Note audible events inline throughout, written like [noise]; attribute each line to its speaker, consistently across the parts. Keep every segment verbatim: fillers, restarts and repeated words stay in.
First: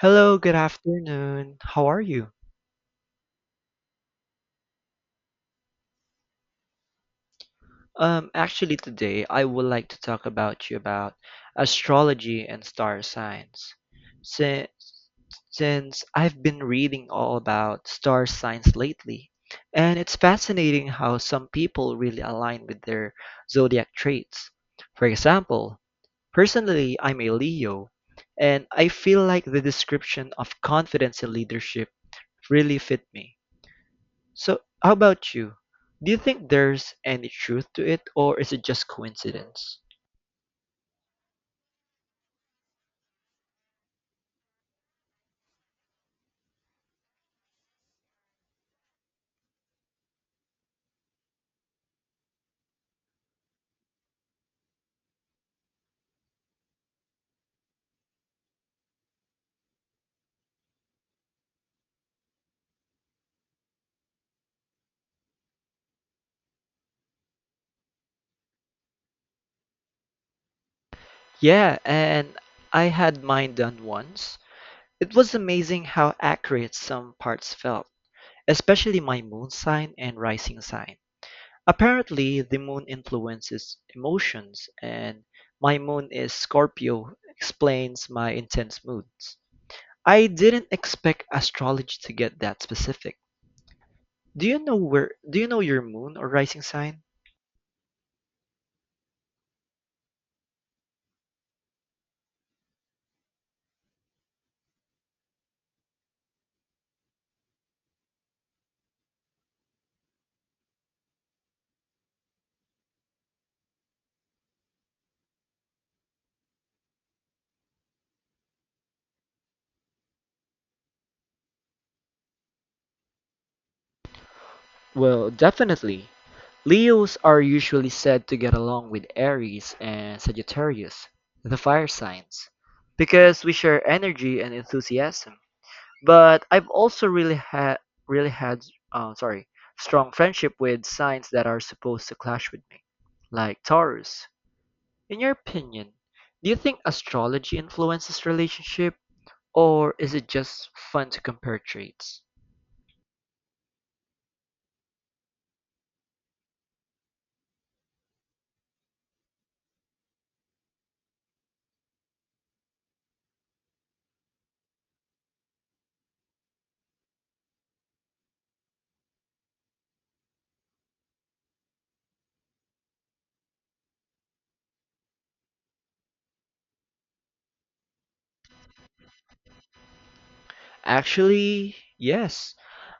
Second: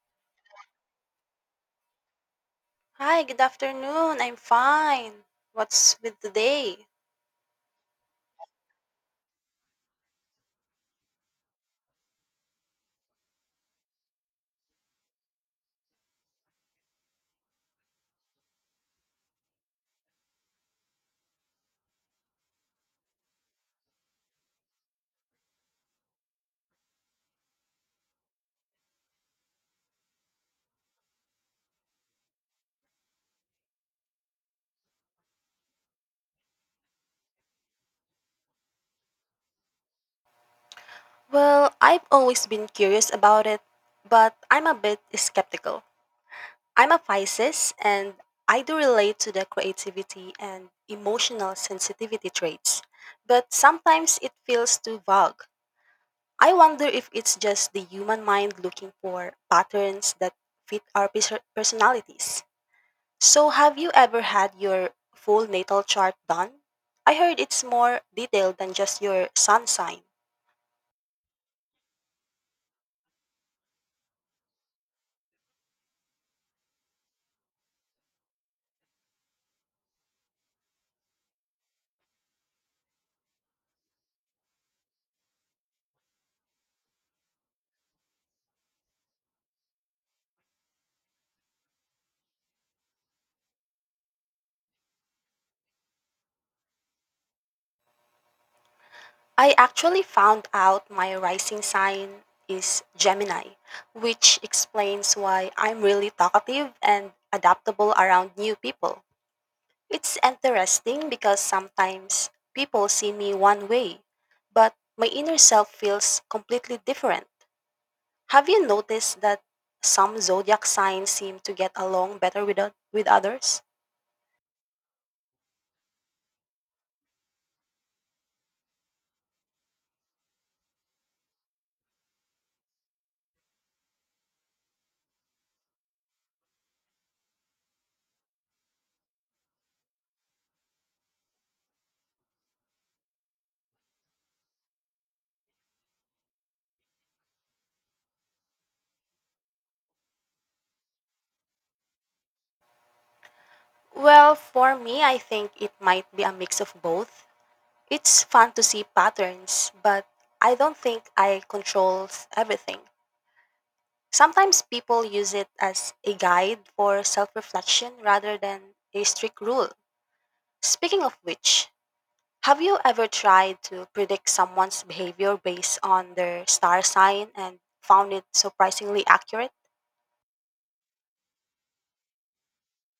Speaker 1: Hello, good afternoon. How are you?
Speaker 2: Hi, good afternoon. I'm fine. What's with the day?
Speaker 1: Um, actually, today I would like to talk about you about astrology and star signs. Since since I've been reading all about star signs lately, and it's fascinating how some people really align with their zodiac traits. For example, personally, I'm a Leo, and I feel like the description of confidence and leadership really fit me. So, how about you? Do you think there's any truth to it, or is it just coincidence?
Speaker 2: Well, I've always been curious about it, but I'm a bit skeptical. I'm a Pisces, and I do relate to the creativity and emotional sensitivity traits, but sometimes it feels too vague. I wonder if it's just the human mind looking for patterns that fit our pers- personalities. So, have you ever had your full natal chart done? I heard it's more detailed than just your sun sign.
Speaker 1: Yeah, and I had mine done once. It was amazing how accurate some parts felt, especially my moon sign and rising sign. Apparently, the moon influences emotions, and my moon is Scorpio, explains my intense moods. I didn't expect astrology to get that specific. Do you know where do you know your moon or rising sign?
Speaker 2: I actually found out my rising sign is Gemini, which explains why I'm really talkative and adaptable around new people. It's interesting because sometimes people see me one way, but my inner self feels completely different. Have you noticed that some zodiac signs seem to get along better with, oth- with others?
Speaker 1: Well, definitely. Leos are usually said to get along with Aries and Sagittarius, the fire signs, because we share energy and enthusiasm. But I've also really had really had uh, sorry strong friendship with signs that are supposed to clash with me, like Taurus. In your opinion, do you think astrology influences relationship, or is it just fun to compare traits?
Speaker 2: Well, for me, I think it might be a mix of both. It's fun to see patterns, but I don't think I control s- everything. Sometimes people use it as a guide for self reflection rather than a strict rule. Speaking of which, have you ever tried to predict someone's behavior based on their star sign and found it surprisingly accurate?
Speaker 1: Actually, yes.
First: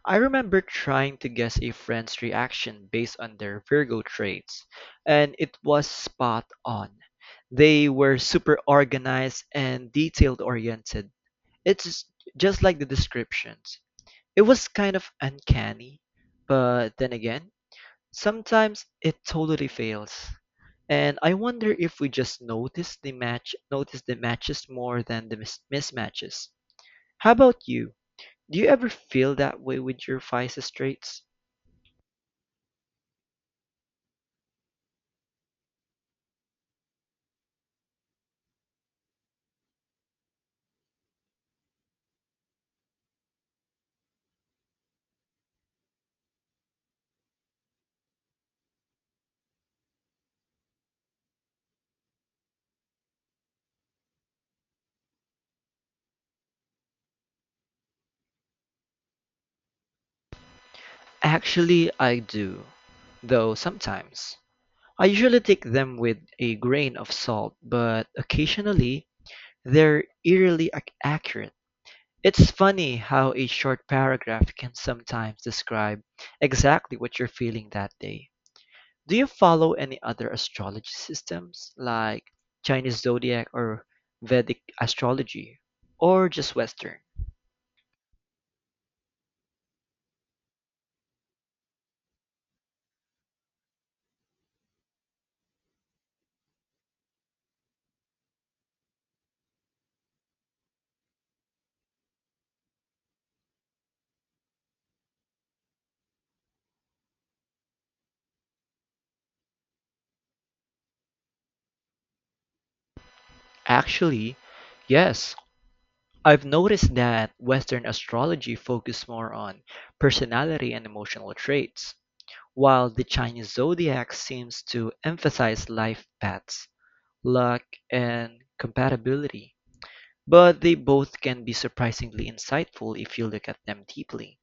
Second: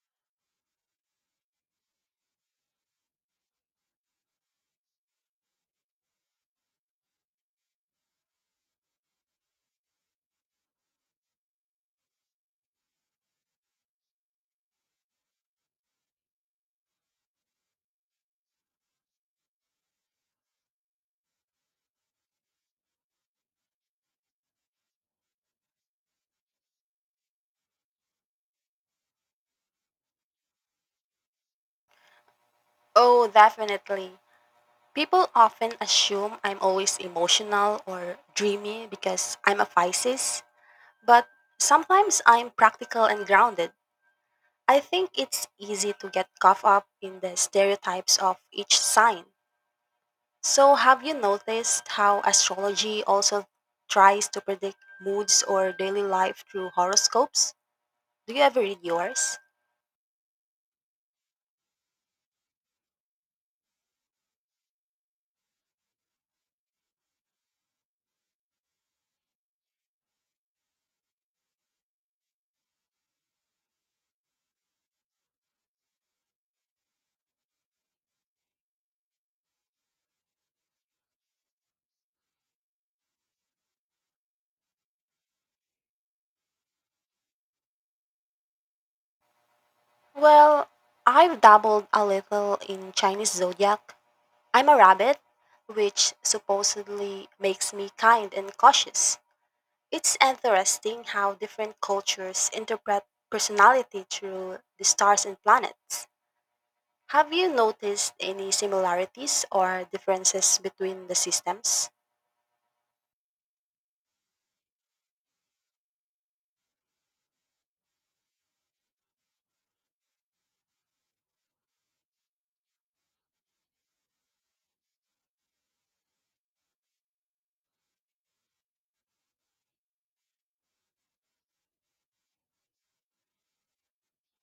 Speaker 1: I remember trying to guess a friend's reaction based on their Virgo traits, and it was spot on. They were super organized and detailed oriented. It's just like the descriptions. It was kind of uncanny, but then again, sometimes it totally fails. And I wonder if we just notice the match, notice the matches more than the mis- mismatches. How about you? Do you ever feel that way with your vices traits?
Speaker 2: Oh, definitely. People often assume I'm always emotional or dreamy because I'm a Pisces, but sometimes I'm practical and grounded. I think it's easy to get caught up in the stereotypes of each sign. So, have you noticed how astrology also tries to predict moods or daily life through horoscopes? Do you ever read yours?
Speaker 1: Actually, I do, though sometimes. I usually take them with a grain of salt, but occasionally they're eerily ac- accurate. It's funny how a short paragraph can sometimes describe exactly what you're feeling that day. Do you follow any other astrology systems like Chinese zodiac or Vedic astrology or just Western?
Speaker 2: Well, I've dabbled a little in Chinese zodiac. I'm a rabbit, which supposedly makes me kind and cautious. It's interesting how different cultures interpret personality through the stars and planets. Have you noticed any similarities or differences between the systems?
Speaker 1: Actually, yes. I've noticed that Western astrology focuses more on personality and emotional traits, while the Chinese zodiac seems to emphasize life paths, luck, and compatibility. But they both can be surprisingly insightful if you look at them deeply.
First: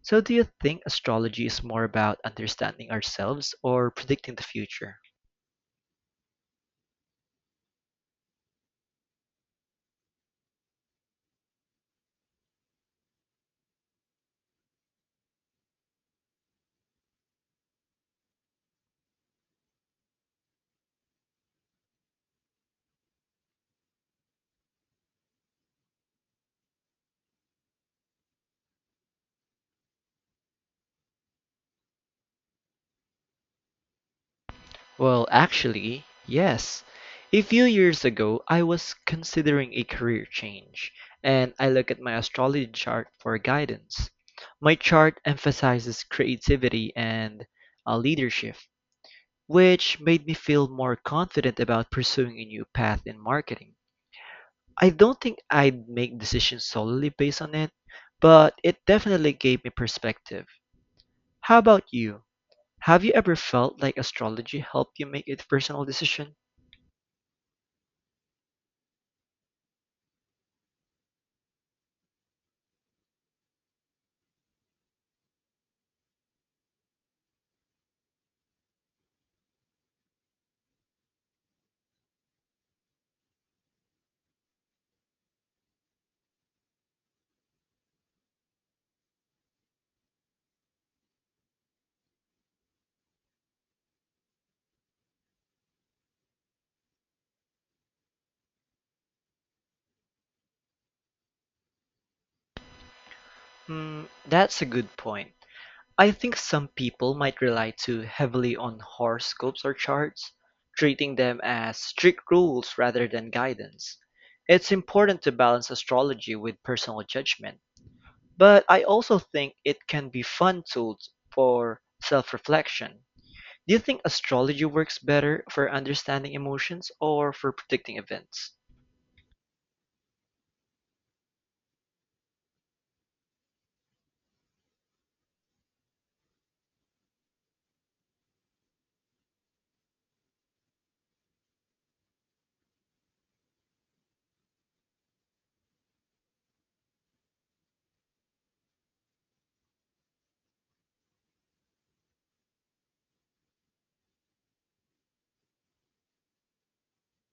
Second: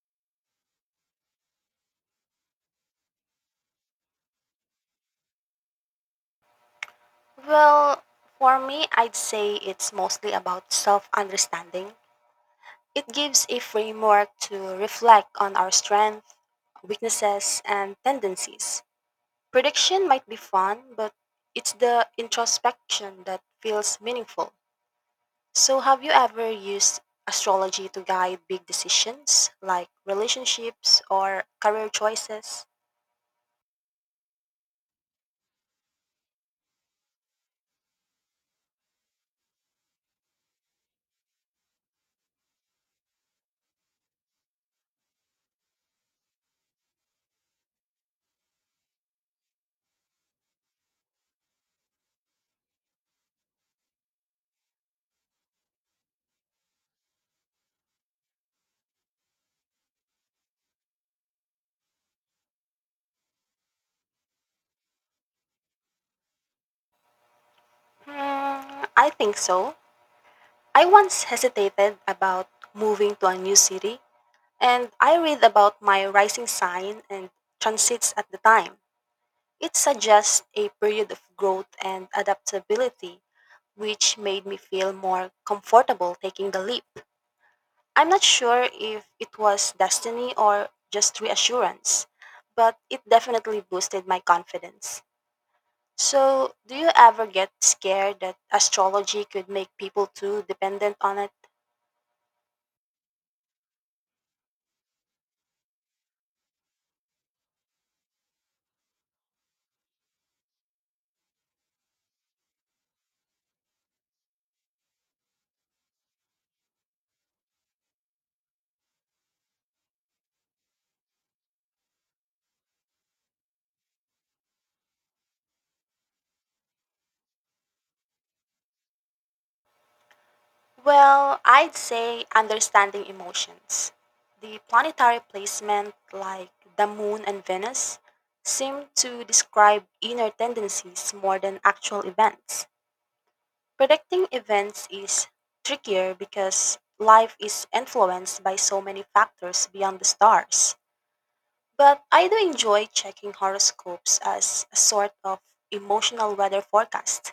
Speaker 1: So, do you think astrology is more about understanding ourselves or predicting the future?
Speaker 2: Well, for me, I'd say it's mostly about self understanding. It gives a framework to reflect on our strengths, weaknesses, and tendencies. Prediction might be fun, but it's the introspection that feels meaningful. So, have you ever used astrology to guide big decisions like relationships or career choices?
Speaker 1: Well, actually, yes. A few years ago, I was considering a career change, and I looked at my astrology chart for guidance. My chart emphasizes creativity and uh, leadership, which made me feel more confident about pursuing a new path in marketing. I don't think I'd make decisions solely based on it, but it definitely gave me perspective. How about you? Have you ever felt like astrology helped you make a personal decision?
Speaker 2: Hmm, I think so. I once hesitated about moving to a new city, and I read about my rising sign and transits at the time. It suggests a period of growth and adaptability, which made me feel more comfortable taking the leap. I'm not sure if it was destiny or just reassurance, but it definitely boosted my confidence. So, do you ever get scared that astrology could make people too dependent on it?
Speaker 1: Hmm, that's a good point. I think some people might rely too heavily on horoscopes or charts, treating them as strict rules rather than guidance. It's important to balance astrology with personal judgment, but I also think it can be fun tool for self-reflection. Do you think astrology works better for understanding emotions or for predicting events?
Speaker 2: Well, I'd say understanding emotions. The planetary placement, like the moon and Venus, seem to describe inner tendencies more than actual events. Predicting events is trickier because life is influenced by so many factors beyond the stars. But I do enjoy checking horoscopes as a sort of emotional weather forecast.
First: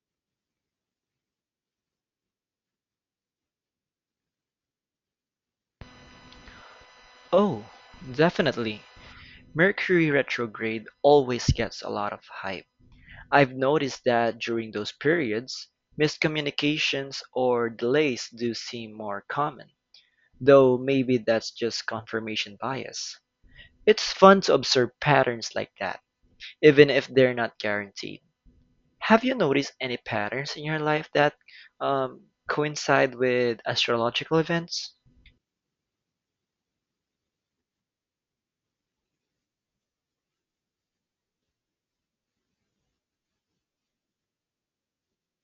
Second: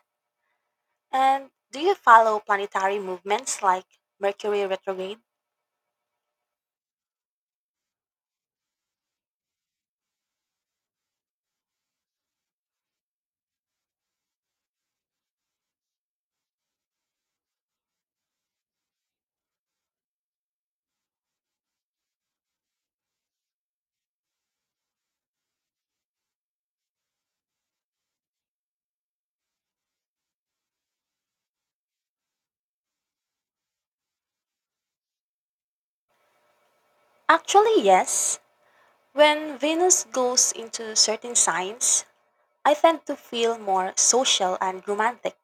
Speaker 2: And do you follow planetary movements like Mercury retrograde?
Speaker 1: Oh, definitely. Mercury retrograde always gets a lot of hype. I've noticed that during those periods, miscommunications or delays do seem more common, though maybe that's just confirmation bias. It's fun to observe patterns like that, even if they're not guaranteed. Have you noticed any patterns in your life that um, coincide with astrological events?
Speaker 2: Actually, yes. When Venus goes into certain signs, I tend to feel more social and romantic.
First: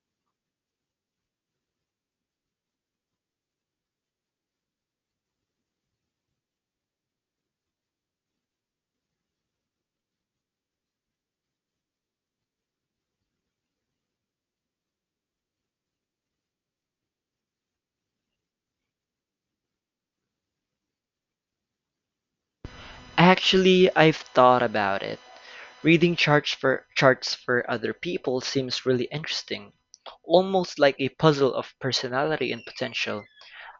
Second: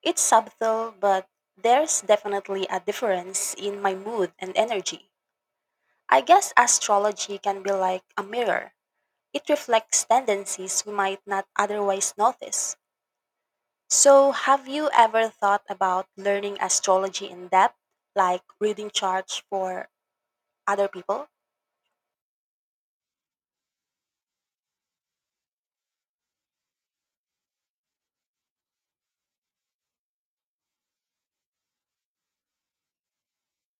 Speaker 2: It's subtle, but there's definitely a difference in my mood and energy. I guess astrology can be like a mirror, it reflects tendencies we might not otherwise notice. So, have you ever thought about learning astrology in depth, like reading charts for other people?
Speaker 1: Actually, I've thought about it. Reading charts for charts for other people seems really interesting, almost like a puzzle of personality and potential.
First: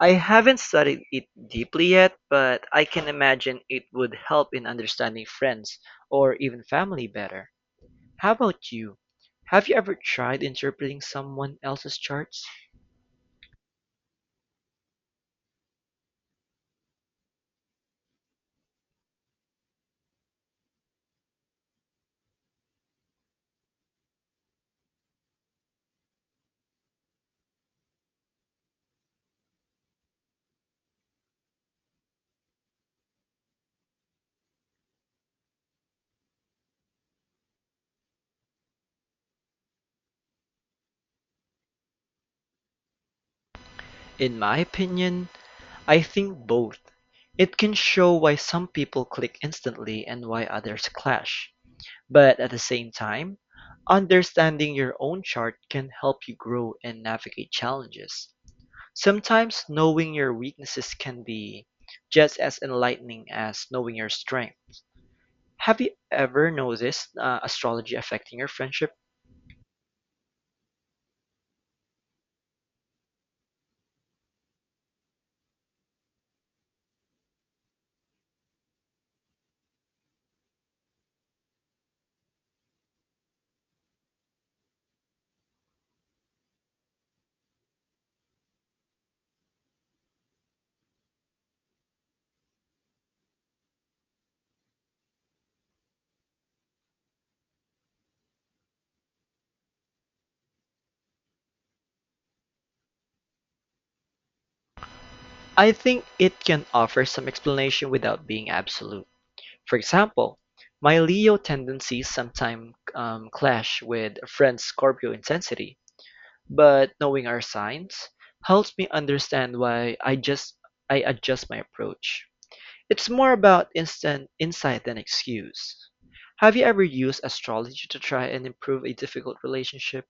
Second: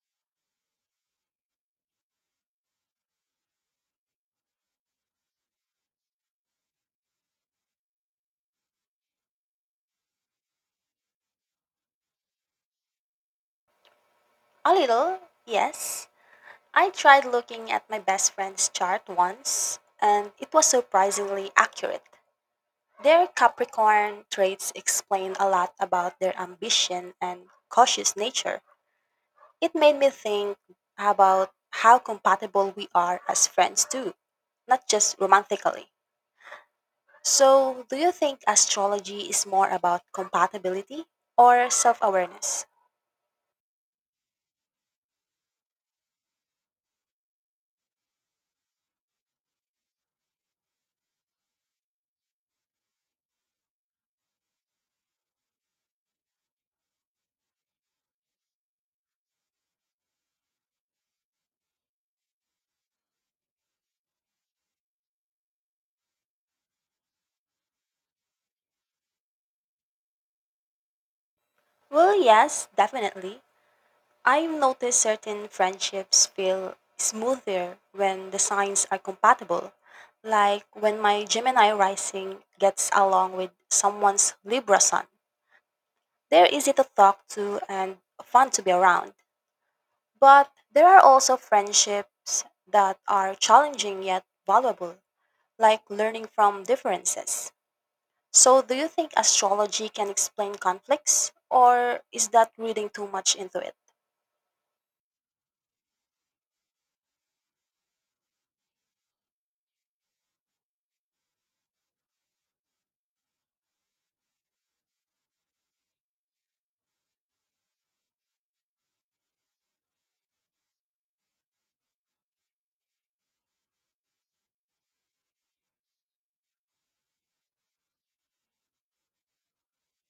Speaker 1: I haven't studied it deeply yet, but I can imagine it would help in understanding friends or even family better. How about you? Have you ever tried interpreting someone else's charts?
Speaker 2: A little, yes. I tried looking at my best friend's chart once, and it was surprisingly accurate. Their Capricorn traits explain a lot about their ambition and cautious nature. It made me think about how compatible we are as friends, too, not just romantically. So, do you think astrology is more about compatibility or self awareness?
Speaker 1: In my opinion, I think both. It can show why some people click instantly and why others clash. But at the same time, understanding your own chart can help you grow and navigate challenges. Sometimes knowing your weaknesses can be just as enlightening as knowing your strengths. Have you ever noticed uh, astrology affecting your friendship?
Speaker 2: Well, yes, definitely. I've noticed certain friendships feel smoother when the signs are compatible, like when my Gemini rising gets along with someone's Libra sun. They're easy to talk to and fun to be around. But there are also friendships that are challenging yet valuable, like learning from differences. So, do you think astrology can explain conflicts, or is that reading too much into it?
Speaker 1: I think it can offer some explanation without being absolute. For example, my Leo tendencies sometimes um, clash with a friend's Scorpio intensity, but knowing our signs helps me understand why I just I adjust my approach. It's more about instant insight than excuse. Have you ever used astrology to try and improve a difficult relationship?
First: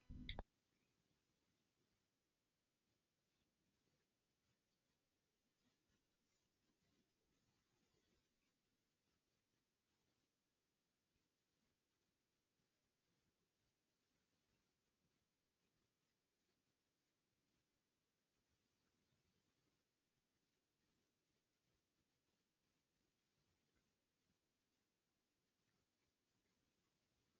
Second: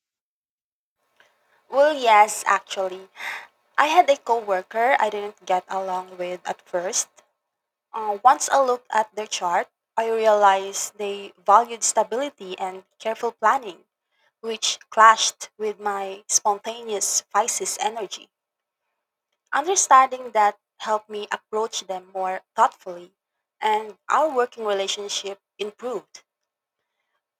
Speaker 2: Well, yes, actually. I had a coworker I didn't get along with at first. Uh, once I looked at their chart, I realized they valued stability and careful planning, which clashed with my spontaneous Pisces energy. Understanding that helped me approach them more thoughtfully, and our working relationship improved.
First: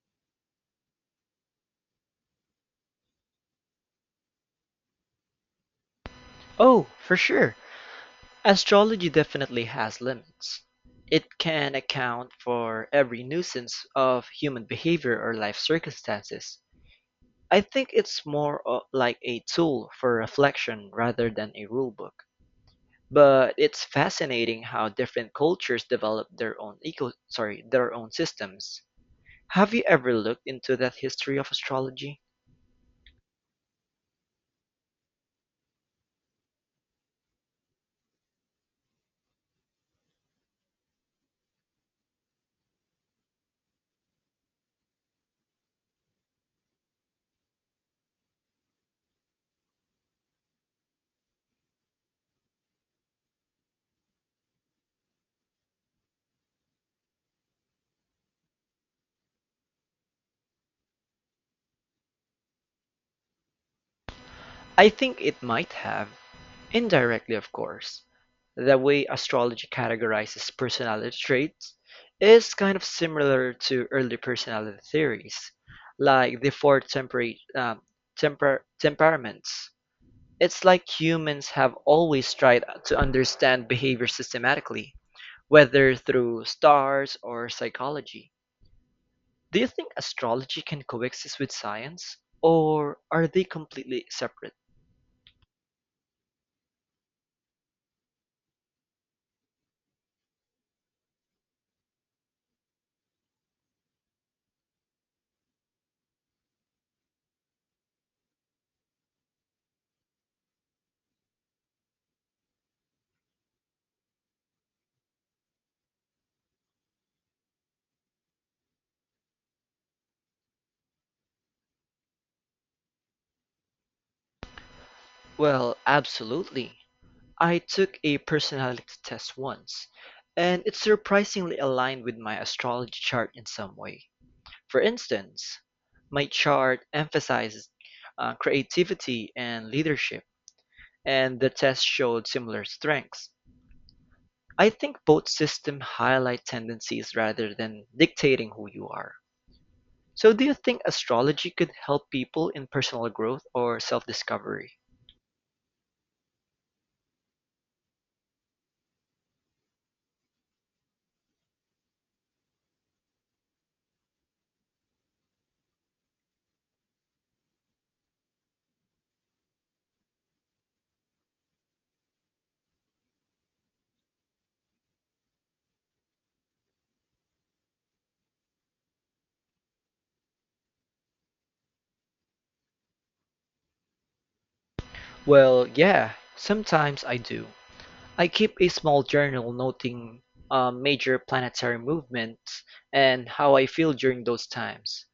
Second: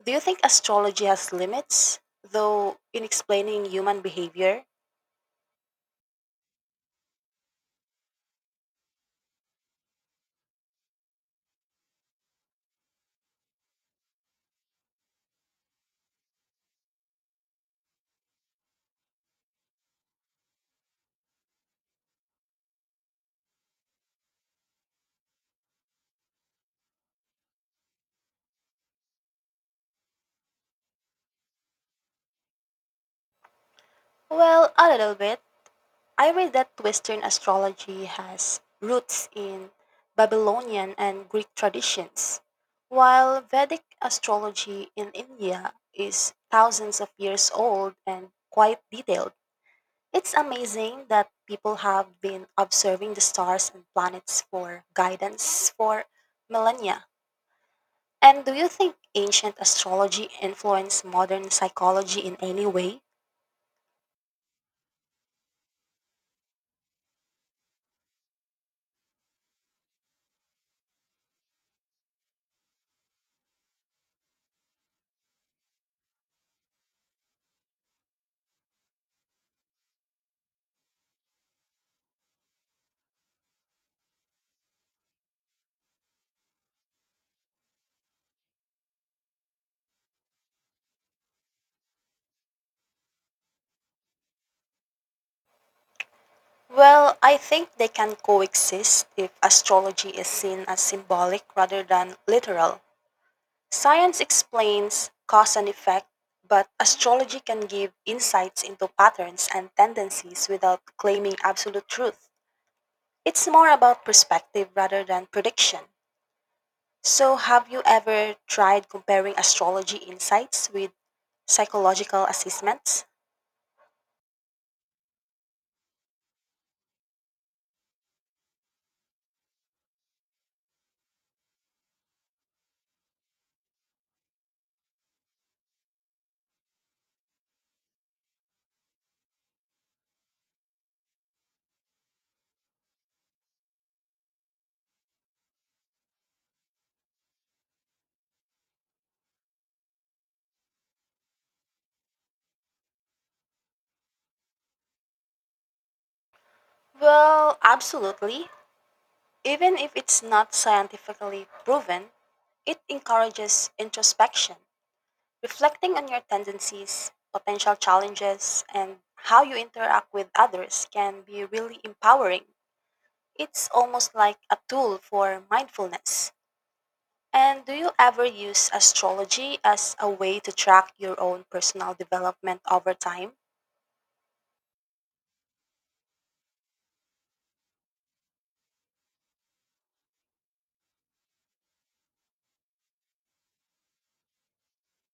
Speaker 2: Do you think astrology has limits, though, in explaining human behavior?
Speaker 1: Oh, for sure. Astrology definitely has limits. It can account for every nuisance of human behavior or life circumstances. I think it's more o- like a tool for reflection rather than a rule book. But it's fascinating how different cultures develop their own eco sorry, their own systems. Have you ever looked into that history of astrology?
Speaker 2: Well, a little bit. I read that Western astrology has roots in Babylonian and Greek traditions, while Vedic astrology in India is thousands of years old and quite detailed. It's amazing that people have been observing the stars and planets for guidance for millennia. And do you think ancient astrology influenced modern psychology in any way?
Speaker 1: I think it might have, indirectly of course. The way astrology categorizes personality traits is kind of similar to early personality theories, like the four tempera- um, temper- temperaments. It's like humans have always tried to understand behavior systematically, whether through stars or psychology. Do you think astrology can coexist with science, or are they completely separate?
Speaker 2: Well, I think they can coexist if astrology is seen as symbolic rather than literal. Science explains cause and effect, but astrology can give insights into patterns and tendencies without claiming absolute truth. It's more about perspective rather than prediction. So, have you ever tried comparing astrology insights with psychological assessments?
Speaker 1: Well, absolutely. I took a personality test once, and it surprisingly aligned with my astrology chart in some way. For instance, my chart emphasizes uh, creativity and leadership and the test showed similar strengths. I think both systems highlight tendencies rather than dictating who you are. So, do you think astrology could help people in personal growth or self discovery?
Speaker 2: Well, absolutely. Even if it's not scientifically proven, it encourages introspection, reflecting on your tendencies, potential challenges, and how you interact with others can be really empowering. It's almost like a tool for mindfulness. And do you ever use astrology as a way to track your own personal development over time?
Speaker 1: Well, yeah, sometimes I do. I keep a small journal noting um, major planetary movements and how I feel during those times.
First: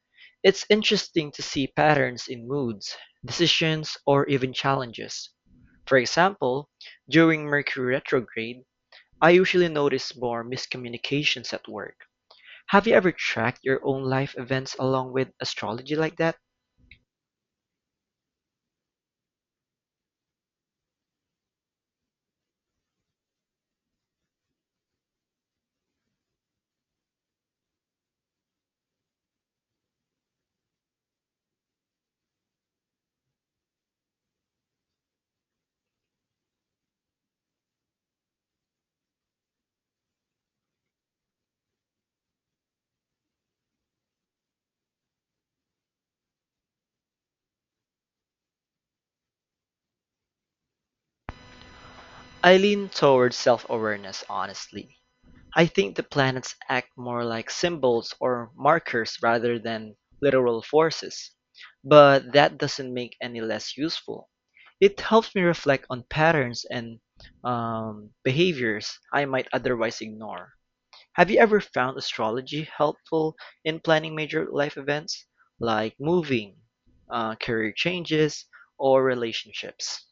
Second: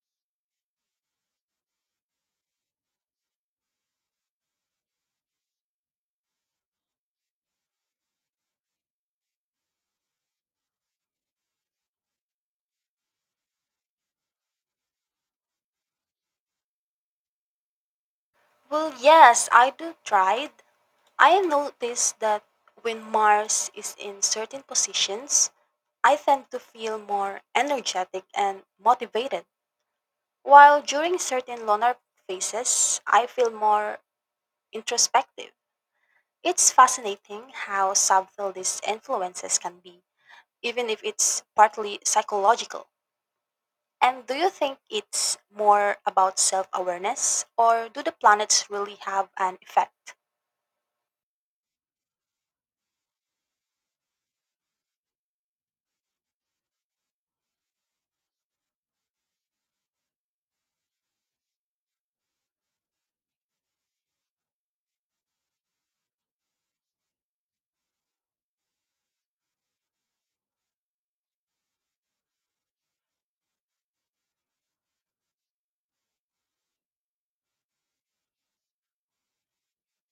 Speaker 1: It's interesting to see patterns in moods, decisions, or even challenges. For example, during Mercury retrograde, I usually notice more miscommunications at work. Have you ever tracked your own life events along with astrology like that?
Speaker 2: Well, yes, I do tried. I noticed that when Mars is in certain positions, I tend to feel more energetic and motivated, while during certain lunar phases, I feel more introspective. It's fascinating how subtle these influences can be, even if it's partly psychological. And do you think it's more about self awareness, or do the planets really have an effect?
Speaker 1: I lean towards self awareness, honestly. I think the planets act more like symbols or markers rather than literal forces. But that doesn't make any less useful. It helps me reflect on patterns and um, behaviors I might otherwise ignore. Have you ever found astrology helpful in planning major life events like moving, uh, career changes, or relationships?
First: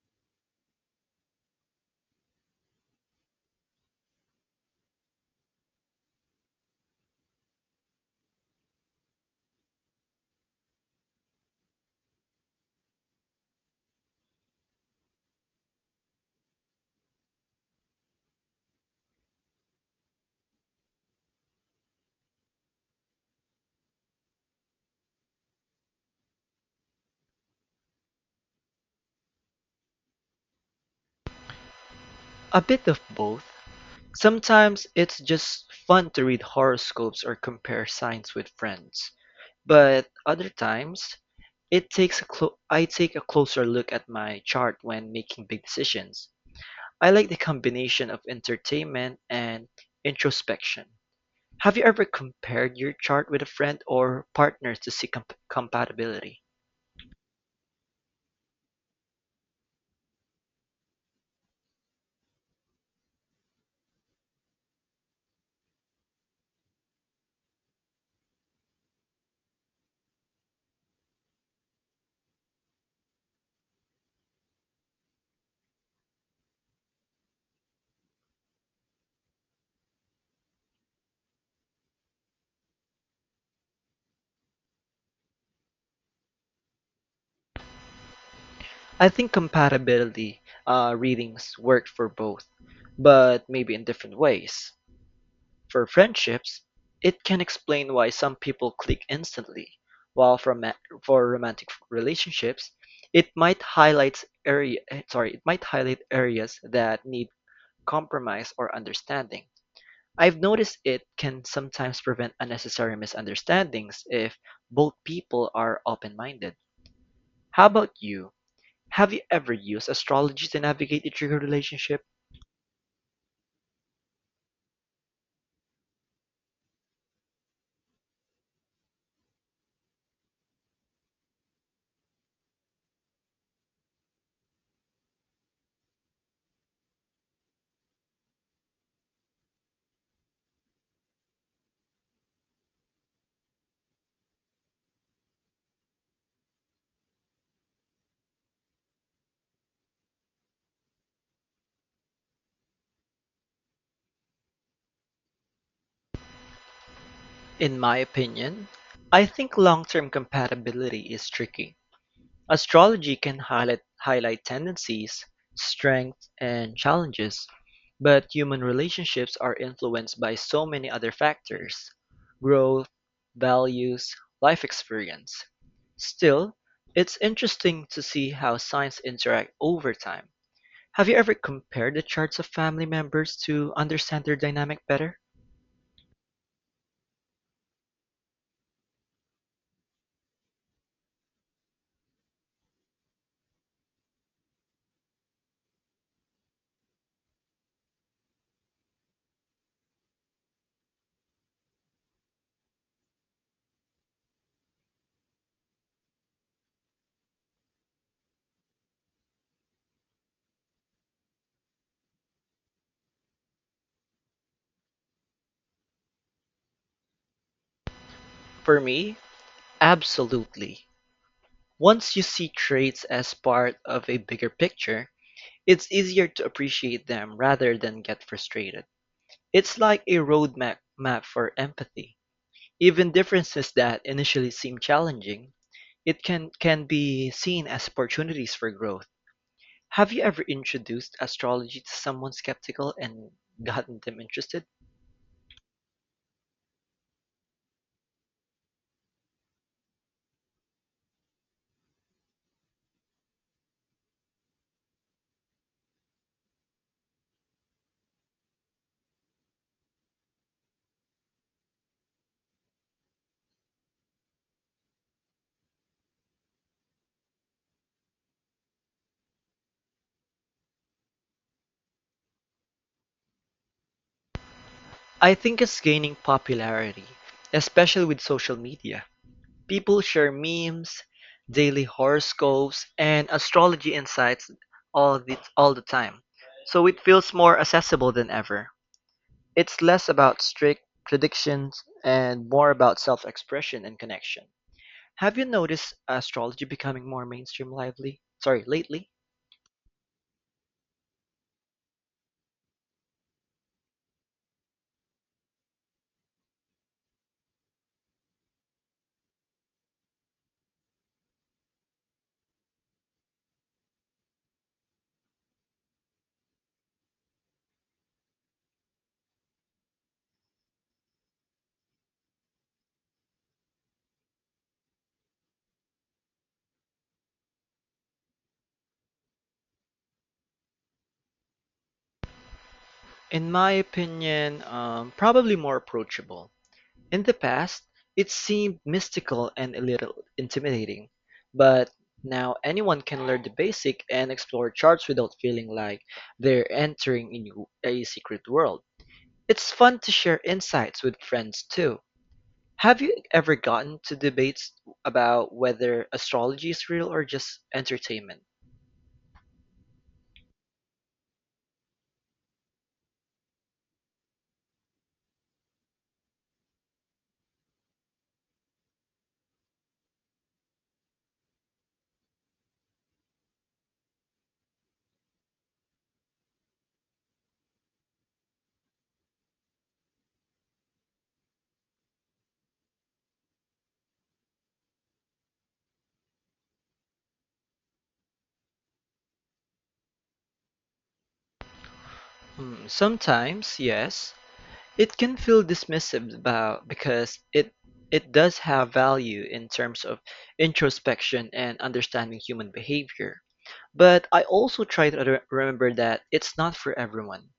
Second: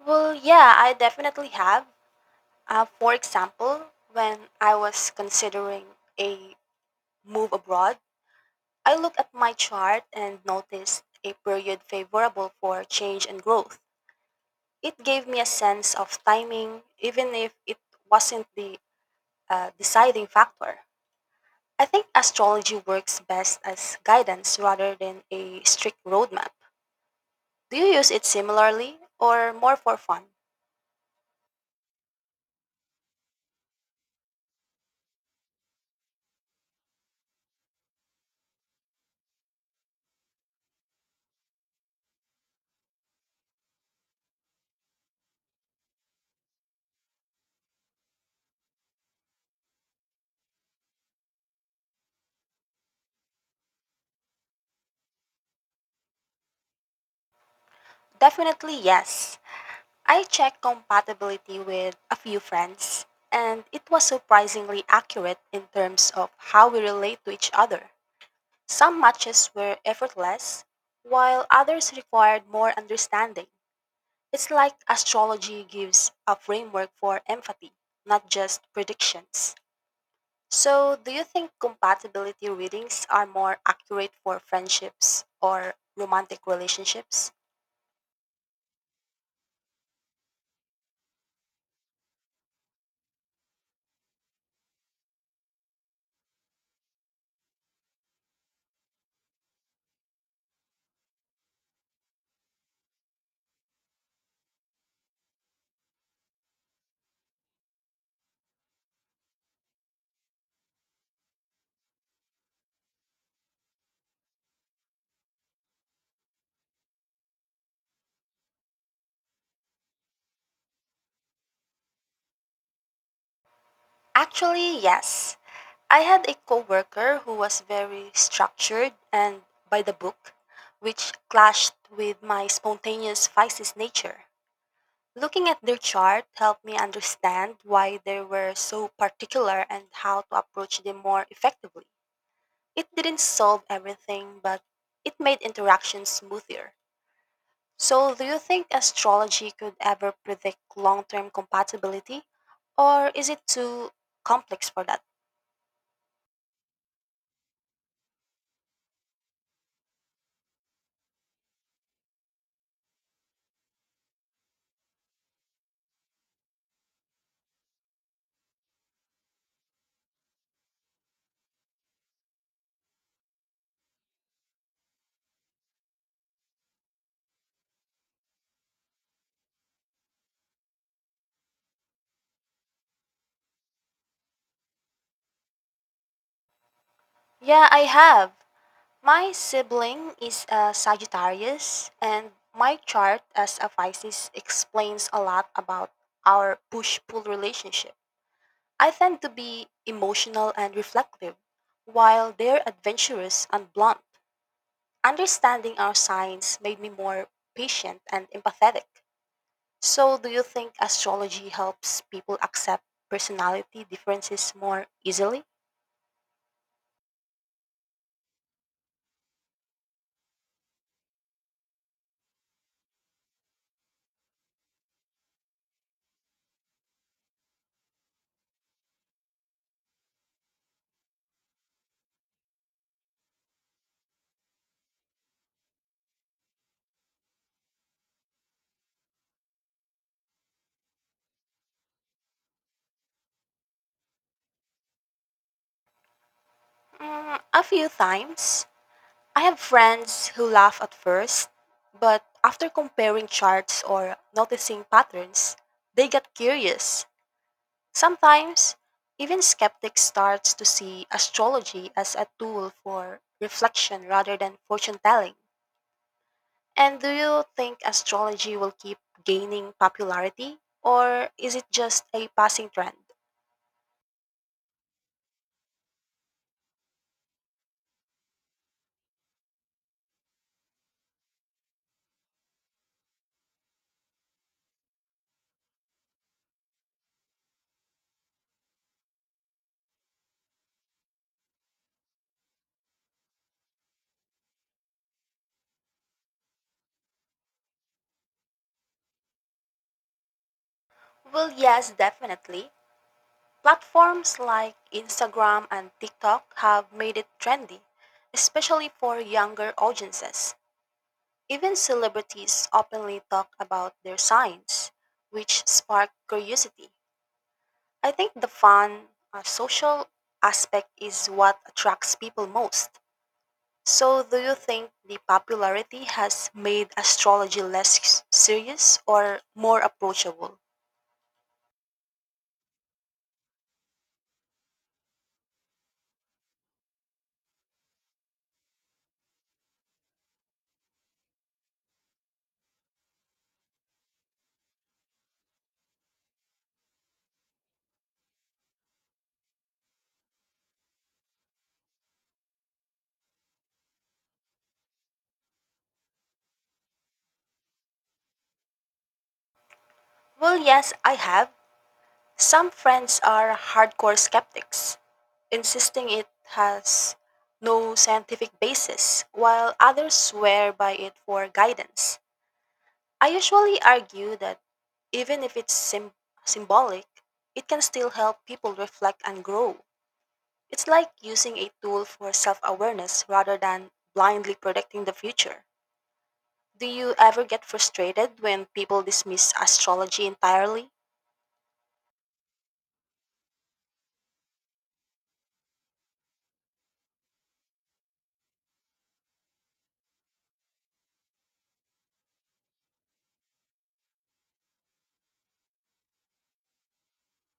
Speaker 2: Well, yeah, I definitely have. Uh, for example, when I was considering a move abroad, I looked at my chart and noticed a period favorable for change and growth. It gave me a sense of timing, even if it wasn't the uh, deciding factor. I think astrology works best as guidance rather than a strict roadmap. Do you use it similarly or more for fun?
Speaker 1: A bit of both. Sometimes it's just fun to read horoscopes or compare signs with friends, but other times it takes a clo- I take a closer look at my chart when making big decisions. I like the combination of entertainment and introspection. Have you ever compared your chart with a friend or partner to see comp- compatibility?
Speaker 2: Definitely yes. I checked compatibility with a few friends, and it was surprisingly accurate in terms of how we relate to each other. Some matches were effortless, while others required more understanding. It's like astrology gives a framework for empathy, not just predictions. So, do you think compatibility readings are more accurate for friendships or romantic relationships?
Speaker 1: I think compatibility uh, readings work for both, but maybe in different ways. For friendships, it can explain why some people click instantly, while for, ma- for romantic relationships, it might highlight area eh, sorry, it might highlight areas that need compromise or understanding. I've noticed it can sometimes prevent unnecessary misunderstandings if both people are open minded. How about you? Have you ever used astrology to navigate your trigger relationship?
Speaker 2: Actually, yes. I had a coworker who was very structured and by the book, which clashed with my spontaneous Pisces nature. Looking at their chart helped me understand why they were so particular and how to approach them more effectively. It didn't solve everything, but it made interactions smoother. So, do you think astrology could ever predict long term compatibility? Or is it too complex for that?
Speaker 1: In my opinion, I think long term compatibility is tricky. Astrology can highlight, highlight tendencies, strengths, and challenges, but human relationships are influenced by so many other factors growth, values, life experience. Still, it's interesting to see how signs interact over time. Have you ever compared the charts of family members to understand their dynamic better?
Speaker 2: Yeah, I have. My sibling is a Sagittarius, and my chart as a Pisces explains a lot about our push pull relationship. I tend to be emotional and reflective, while they're adventurous and blunt. Understanding our signs made me more patient and empathetic. So, do you think astrology helps people accept personality differences more easily?
Speaker 1: For me, absolutely. Once you see traits as part of a bigger picture, it's easier to appreciate them rather than get frustrated. It's like a roadmap map for empathy. Even differences that initially seem challenging, it can, can be seen as opportunities for growth. Have you ever introduced astrology to someone skeptical and gotten them interested?
Speaker 2: Mm, a few times. I have friends who laugh at first, but after comparing charts or noticing patterns, they get curious. Sometimes, even skeptics start to see astrology as a tool for reflection rather than fortune telling. And do you think astrology will keep gaining popularity, or is it just a passing trend?
Speaker 1: I think it's gaining popularity, especially with social media. People share memes, daily horoscopes, and astrology insights all the, all the time. So it feels more accessible than ever. It's less about strict predictions and more about self-expression and connection. Have you noticed astrology becoming more mainstream lively? Sorry, lately?
Speaker 2: Well, yes, definitely. Platforms like Instagram and TikTok have made it trendy, especially for younger audiences. Even celebrities openly talk about their signs, which spark curiosity. I think the fun, uh, social aspect is what attracts people most. So, do you think the popularity has made astrology less serious or more approachable?
Speaker 1: In my opinion, um, probably more approachable. In the past, it seemed mystical and a little intimidating, but now anyone can learn the basic and explore charts without feeling like they're entering a new- a secret world. It's fun to share insights with friends too. Have you ever gotten to debates about whether astrology is real or just entertainment?
Speaker 2: Well, yes, I have. Some friends are hardcore skeptics, insisting it has no scientific basis, while others swear by it for guidance. I usually argue that even if it's sym symbolic, it can still help people reflect and grow. It's like using a tool for self awareness rather than blindly predicting the future. Do you ever get frustrated when people dismiss astrology entirely?
Speaker 1: Hmm, sometimes, yes. It can feel dismissive about because it it does have value in terms of introspection and understanding human behavior. But I also try to re- remember that it's not for everyone,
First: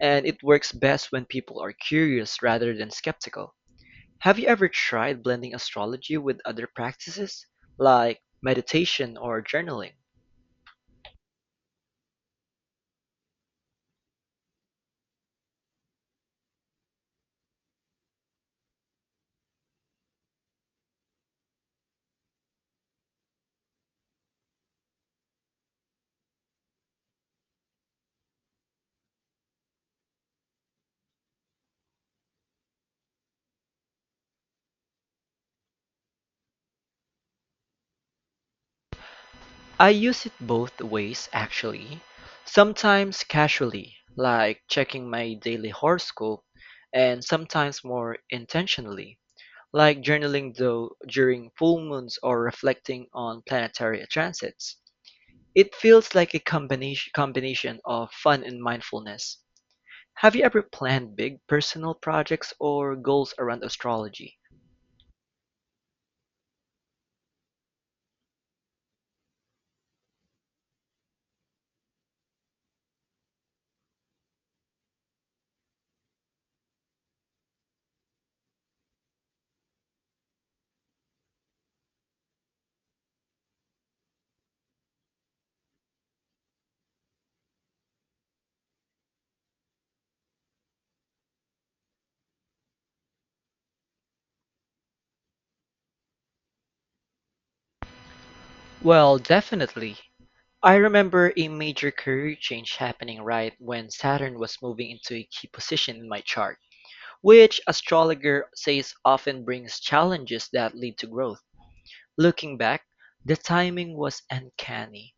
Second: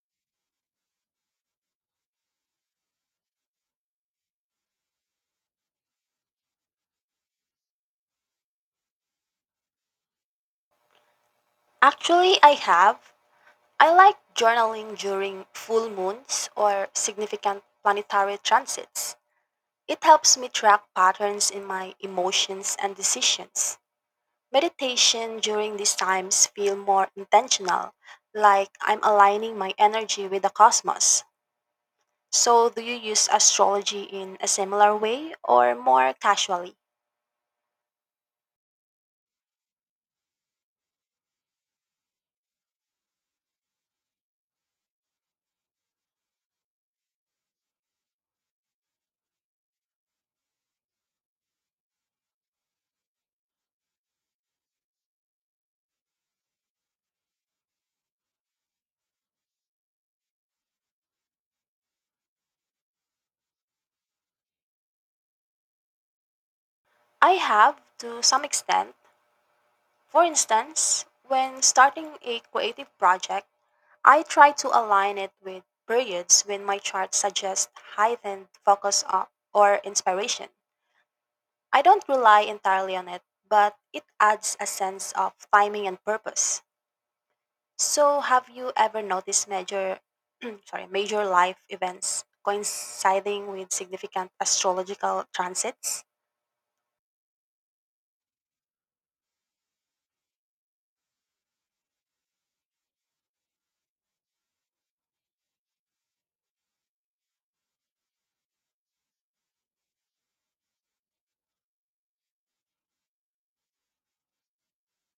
Speaker 1: and it works best when people are curious rather than skeptical. Have you ever tried blending astrology with other practices like meditation or journaling?
Speaker 2: Actually, I have. I like journaling during full moons or significant planetary transits. It helps me track patterns in my emotions and decisions. Meditation during these times feel more intentional, like I'm aligning my energy with the cosmos. So do you use astrology in a similar way or more casually?
Speaker 1: I use it both ways actually, sometimes casually, like checking my daily horoscope, and sometimes more intentionally, like journaling though during full moons or reflecting on planetary transits. It feels like a combination combination of fun and mindfulness. Have you ever planned big personal projects or goals around astrology?
Speaker 2: I have to some extent. For instance, when starting a creative project, I try to align it with periods when my chart suggests heightened focus o- or inspiration. I don't rely entirely on it, but it adds a sense of timing and purpose. So, have you ever noticed major, [clears throat] sorry, major life events coinciding with significant astrological transits?
Speaker 1: Well, definitely. I remember a major career change happening right when Saturn was moving into a key position in my chart, which astrologer says often brings challenges that lead to growth. Looking back, the timing was uncanny.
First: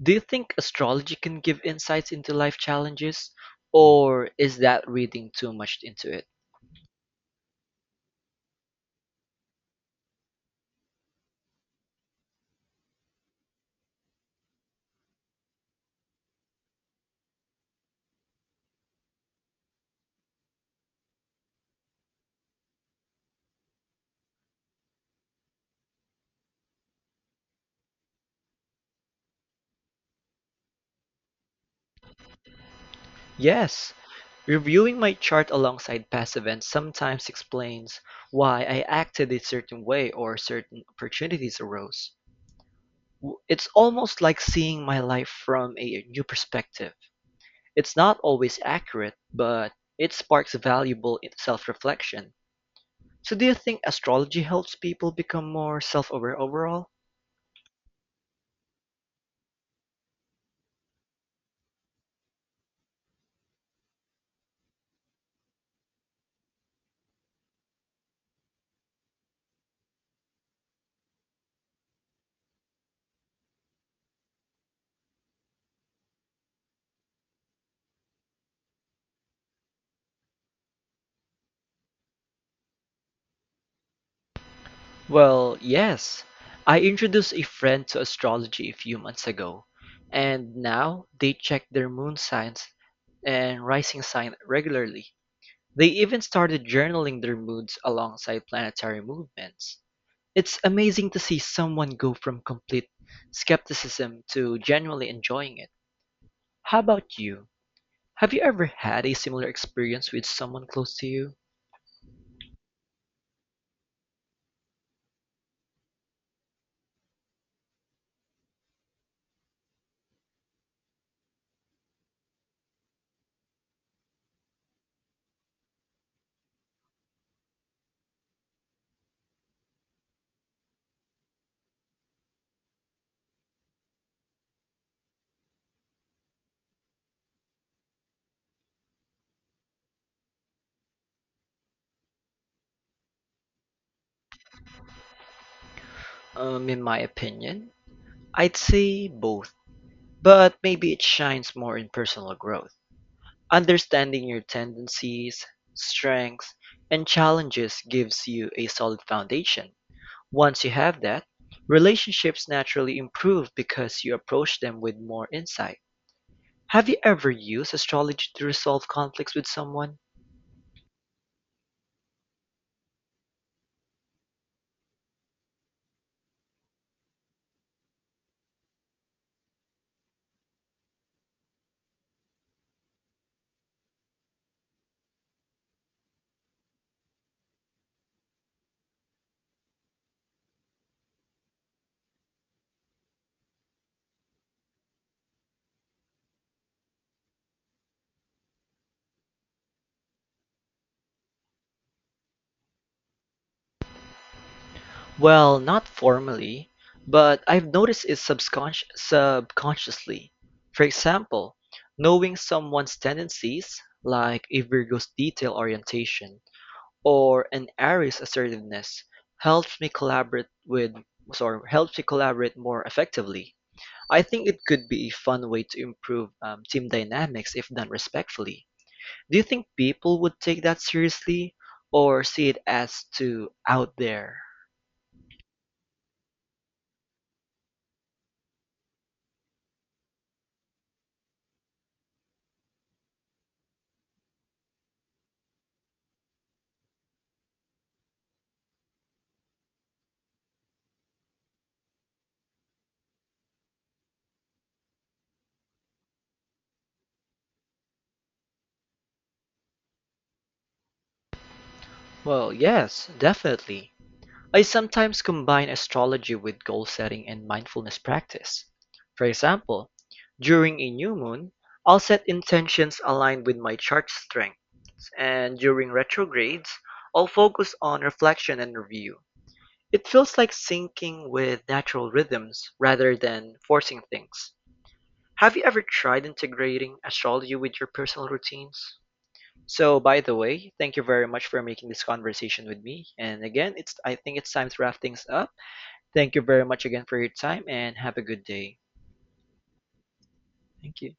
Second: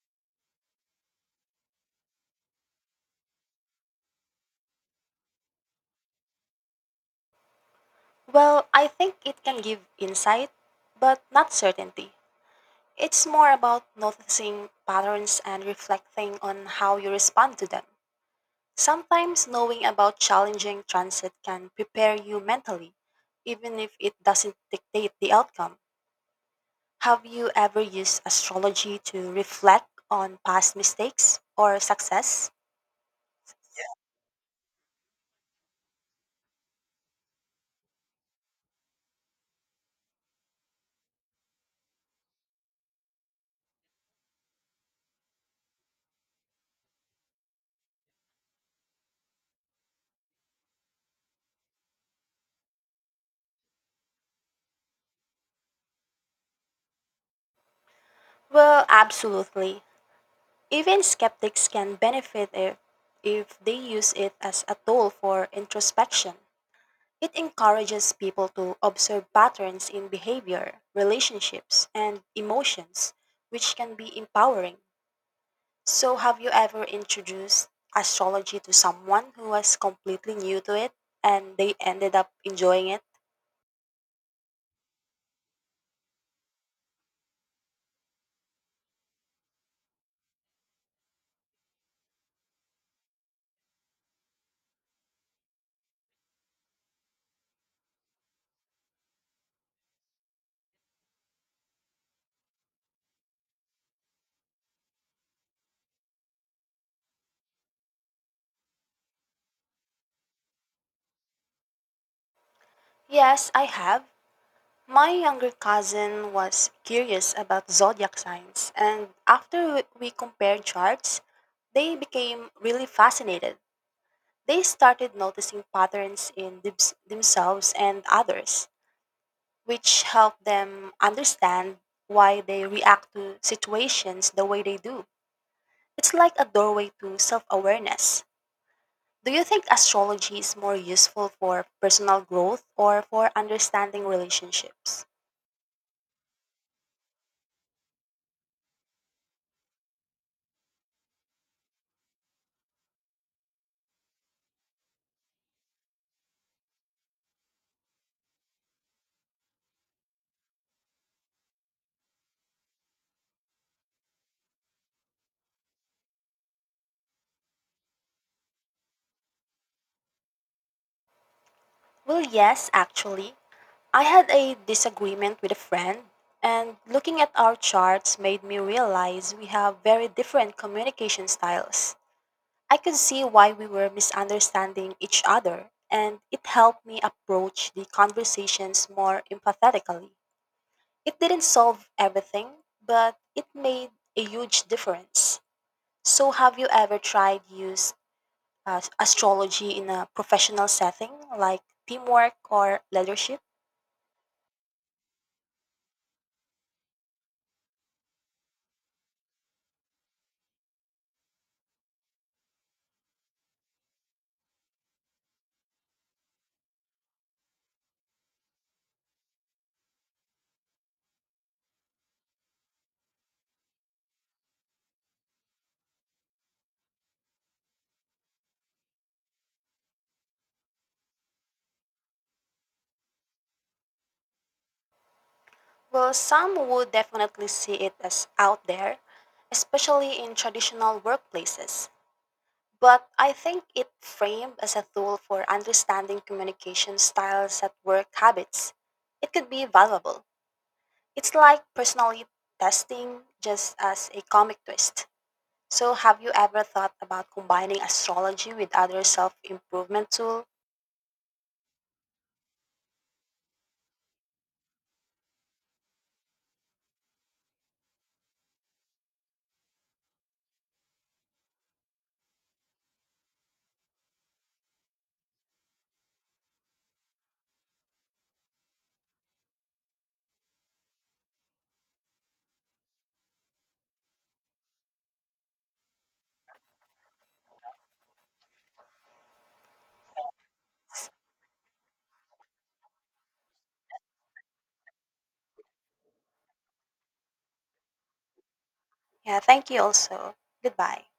Speaker 1: Do you think astrology can give insights into life challenges? Or is that reading too much into it?
Speaker 2: Well, I think it can give insight, but not certainty. It's more about noticing patterns and reflecting on how you respond to them. Sometimes knowing about challenging transit can prepare you mentally, even if it doesn't dictate the outcome. Have you ever used astrology to reflect on past mistakes or success?
Speaker 1: Yes, reviewing my chart alongside past events sometimes explains why I acted a certain way or certain opportunities arose. W- It's almost like seeing my life from a new perspective. It's not always accurate, but it sparks valuable self reflection. So, do you think astrology helps people become more self aware overall?
Speaker 2: Well, absolutely. Even skeptics can benefit if, if they use it as a tool for introspection. It encourages people to observe patterns in behavior, relationships, and emotions, which can be empowering. So, have you ever introduced astrology to someone who was completely new to it and they ended up enjoying it?
Speaker 1: Well, yes. I introduced a friend to astrology a few months ago, and now they check their moon signs and rising sign regularly. They even started journaling their moods alongside planetary movements. It's amazing to see someone go from complete skepticism to genuinely enjoying it. How about you? Have you ever had a similar experience with someone close to you?
Speaker 2: Yes, I have. My younger cousin was curious about zodiac signs, and after we we compared charts, they became really fascinated. They started noticing patterns in thems- themselves and others, which helped them understand why they react to situations the way they do. It's like a doorway to self awareness. Do you think astrology is more useful for personal growth or for understanding relationships?
Speaker 1: Um, in my opinion, I'd say both, but maybe it shines more in personal growth. Understanding your tendencies, strengths, and challenges gives you a solid foundation. Once you have that, relationships naturally improve because you approach them with more insight. Have you ever used astrology to resolve conflicts with someone?
Speaker 2: Well, yes, actually. I had a disagreement with a friend, and looking at our charts made me realize we have very different communication styles. I could see why we were misunderstanding each other, and it helped me approach the conversations more empathetically. It didn't solve everything, but it made a huge difference. So, have you ever tried use uh, astrology in a professional setting like teamwork or leadership?
Speaker 1: Well, not formally, but I've noticed it subconsci- subconsciously. For example, knowing someone's tendencies, like a Virgo's detail orientation or an Aries assertiveness, helps me collaborate with sorry, helps me collaborate more effectively. I think it could be a fun way to improve um, team dynamics if done respectfully. Do you think people would take that seriously or see it as too out there?
Speaker 2: Well, some would definitely see it as out there, especially in traditional workplaces. But I think it framed as a tool for understanding communication styles at work habits. It could be valuable. It's like personality testing just as a comic twist. So have you ever thought about combining astrology with other self-improvement tool?
Speaker 1: Well, yes, definitely. I sometimes combine astrology with goal setting and mindfulness practice. For example, during a new moon, I'll set intentions aligned with my chart strengths, and during retrogrades, I'll focus on reflection and review. It feels like syncing with natural rhythms rather than forcing things. Have you ever tried integrating astrology with your personal routines? So, by the way, thank you very much for making this conversation with me. And again, it's I think it's time to wrap things up. Thank you very much again for your time and have a good day.
Speaker 2: Yeah, thank you also.
Speaker 1: Thank
Speaker 2: Goodbye.
Speaker 1: you.